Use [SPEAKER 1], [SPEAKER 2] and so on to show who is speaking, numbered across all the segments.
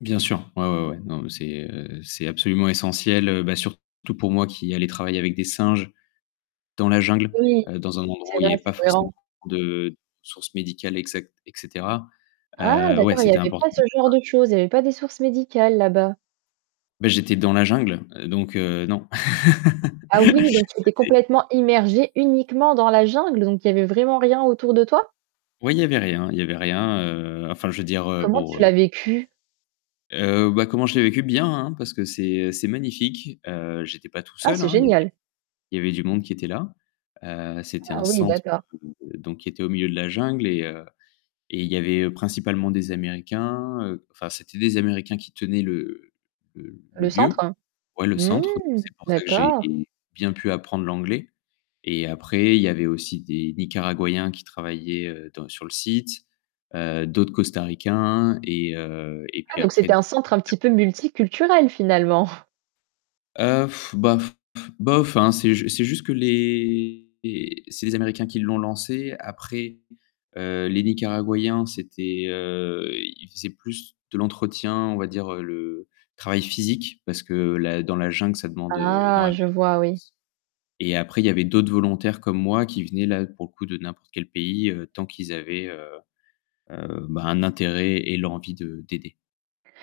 [SPEAKER 1] Bien sûr, ouais, ouais, ouais. Non, mais c'est, heu, c'est absolument essentiel, heu bah surtout pour moi qui allais travailler avec des singes, dans la jungle,
[SPEAKER 2] Oui,
[SPEAKER 1] heu, dans un endroit
[SPEAKER 2] c'est
[SPEAKER 1] où il y
[SPEAKER 2] vrai,
[SPEAKER 1] avait pas
[SPEAKER 2] c'est
[SPEAKER 1] forcément
[SPEAKER 2] cohérent.
[SPEAKER 1] beaucoup de sources médicales, exactes heu et cetera.
[SPEAKER 2] Ah
[SPEAKER 1] Heu, ouais,
[SPEAKER 2] d'accord! Il y
[SPEAKER 1] c'était
[SPEAKER 2] avait
[SPEAKER 1] important
[SPEAKER 2] pas ce
[SPEAKER 1] dès le
[SPEAKER 2] genre
[SPEAKER 1] départ.
[SPEAKER 2] de choses, il y avait pas des sources médicales là-bas?
[SPEAKER 1] Beh j'étais dans la jungle, heu donc heu, non.
[SPEAKER 2] Ah oui, donc tu étais
[SPEAKER 1] C'était
[SPEAKER 2] complètement immergé uniquement dans la jungle, donc il y avait vraiment rien autour de toi?
[SPEAKER 1] Oui il y avait rien, il y avait rien, heu, enfin je veux dire, heu,
[SPEAKER 2] Comment
[SPEAKER 1] bon,
[SPEAKER 2] tu
[SPEAKER 1] heu
[SPEAKER 2] l'as vécu?
[SPEAKER 1] Heu bah, comment je l'ai vécu? Bien hein parce que c'est, heu, c'est magnifique, heu, j'étais pas tout
[SPEAKER 2] Ah
[SPEAKER 1] seul
[SPEAKER 2] c'est
[SPEAKER 1] hein, il y avait
[SPEAKER 2] génial.
[SPEAKER 1] il y avait du monde qui était là, heu, c'était
[SPEAKER 2] Ah
[SPEAKER 1] un
[SPEAKER 2] oui,
[SPEAKER 1] centre,
[SPEAKER 2] d'accord.
[SPEAKER 1] heu, donc qui était au milieu de la jungle et heu et il y avait, heu, principalement des américains, heu, enfin c'était des américains qui tenaient le le le
[SPEAKER 2] Le
[SPEAKER 1] lieu,
[SPEAKER 2] centre?
[SPEAKER 1] ouais le centre, donc
[SPEAKER 2] Mmh!
[SPEAKER 1] c'est pour ça que j'ai
[SPEAKER 2] D'accord!
[SPEAKER 1] bien pu apprendre l'anglais et après il y a avait aussi des Nicaraguayens qui travaillaient, heu, dans sur le site, heu, d'autres Costaricains et heu, et
[SPEAKER 2] Ah
[SPEAKER 1] puis
[SPEAKER 2] donc
[SPEAKER 1] après.
[SPEAKER 2] c'était un centre un petit peu
[SPEAKER 1] [unintelligible]
[SPEAKER 2] multiculturel finalement.
[SPEAKER 1] Heu, bah f bof hein, c'est jus c'est juste que les les c'est les Américains qui l'ont lancé après, heu, les Nicaraguayens, c'étaient, heu, ils faisaient plus de l'entretien, on va dire le travail physique parce que la dans la jungle ça demande, heu,
[SPEAKER 2] Ah!
[SPEAKER 1] énormément
[SPEAKER 2] Je
[SPEAKER 1] de
[SPEAKER 2] vois oui.
[SPEAKER 1] force. Et après il y avait d'autres volontaires comme moi qui venaient là pour le coup de n'importe quel pays, heu, tant qu'ils avaient, heu heu, bah, un intérêt et l'envie de d'aider.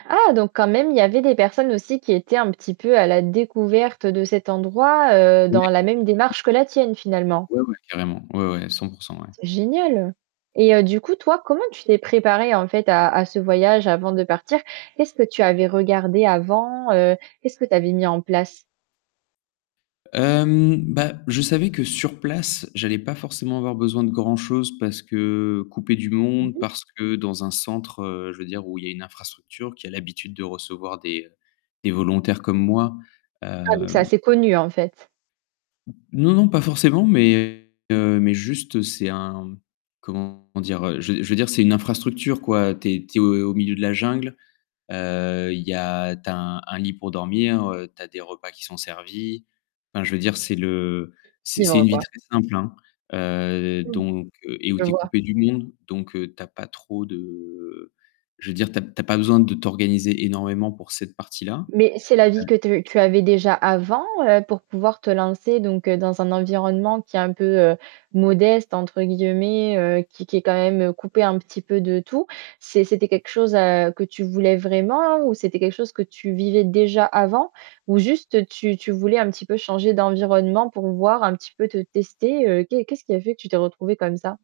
[SPEAKER 2] Ah! Donc quand même, il y avait des personnes aussi qui étaient un petit peu à la découverte de cet endroit, heu,
[SPEAKER 1] Ouais.
[SPEAKER 2] dans la même démarche que la tienne finalement?
[SPEAKER 1] Ouais. Ouais. Ouais, ouais carrément, ouais, ouais 100 % ouais.
[SPEAKER 2] C'est génial. Et heu du coup toi, comment tu t'es préparé en fait à à ce voyage avant de partir? Qu'est-ce que tu avais regardé avant? Heu, qu'est-ce que tu avais mis en place?
[SPEAKER 1] Hem, bah, je savais que sur place, j'allais pas forcément avoir besoin de grand-chose parce que couper du
[SPEAKER 2] Mmh
[SPEAKER 1] monde,
[SPEAKER 2] mh.
[SPEAKER 1] parce que dans un centre, heu, je veux dire où il y a une infrastructure, qui a l'habitude de recevoir des, heu, des volontaires comme moi.
[SPEAKER 2] Ah donc c'est
[SPEAKER 1] Hem
[SPEAKER 2] assez connu en fait.
[SPEAKER 1] N non non pas forcément mais heu, mais juste c'est un comment dire, heu? Je je veux dire c'est une infrastructure quoi, tu es tu es au milieu de la jungle. Heu, il y a, tu as un un lit pour dormir, heu, tu as des repas qui sont servis, enfin je veux dire c'est le c'est c'est
[SPEAKER 2] Vivre
[SPEAKER 1] une vie
[SPEAKER 2] quoi.
[SPEAKER 1] très simple hein. Heu
[SPEAKER 2] Mmh.
[SPEAKER 1] donc et où
[SPEAKER 2] Je
[SPEAKER 1] tu es
[SPEAKER 2] vois
[SPEAKER 1] coupé du monde, donc heu tu as pas trop de je veux dire tu as p tu as pas de t'organiser énormément pour cette partie-là.
[SPEAKER 2] Mais c'est la vie que
[SPEAKER 1] Heu
[SPEAKER 2] tu tu avais déjà avant, heu, pour pouvoir te lancer donc heu, dans un environnement qui est un peu, heu, «modeste» entre guillemets, heu, qui qui est quand même coupé un petit peu de tout? C'est c'était quelque chose, heu, que tu voulais vraiment ou c'était quelque chose que tu vivais déjà avant, ou juste tu tu voulais un petit peu changer d'environnement pour voir un petit peu te tester? Heu qu'est qu'est-ce qui a fait que tu t'es retrouvé comme ça?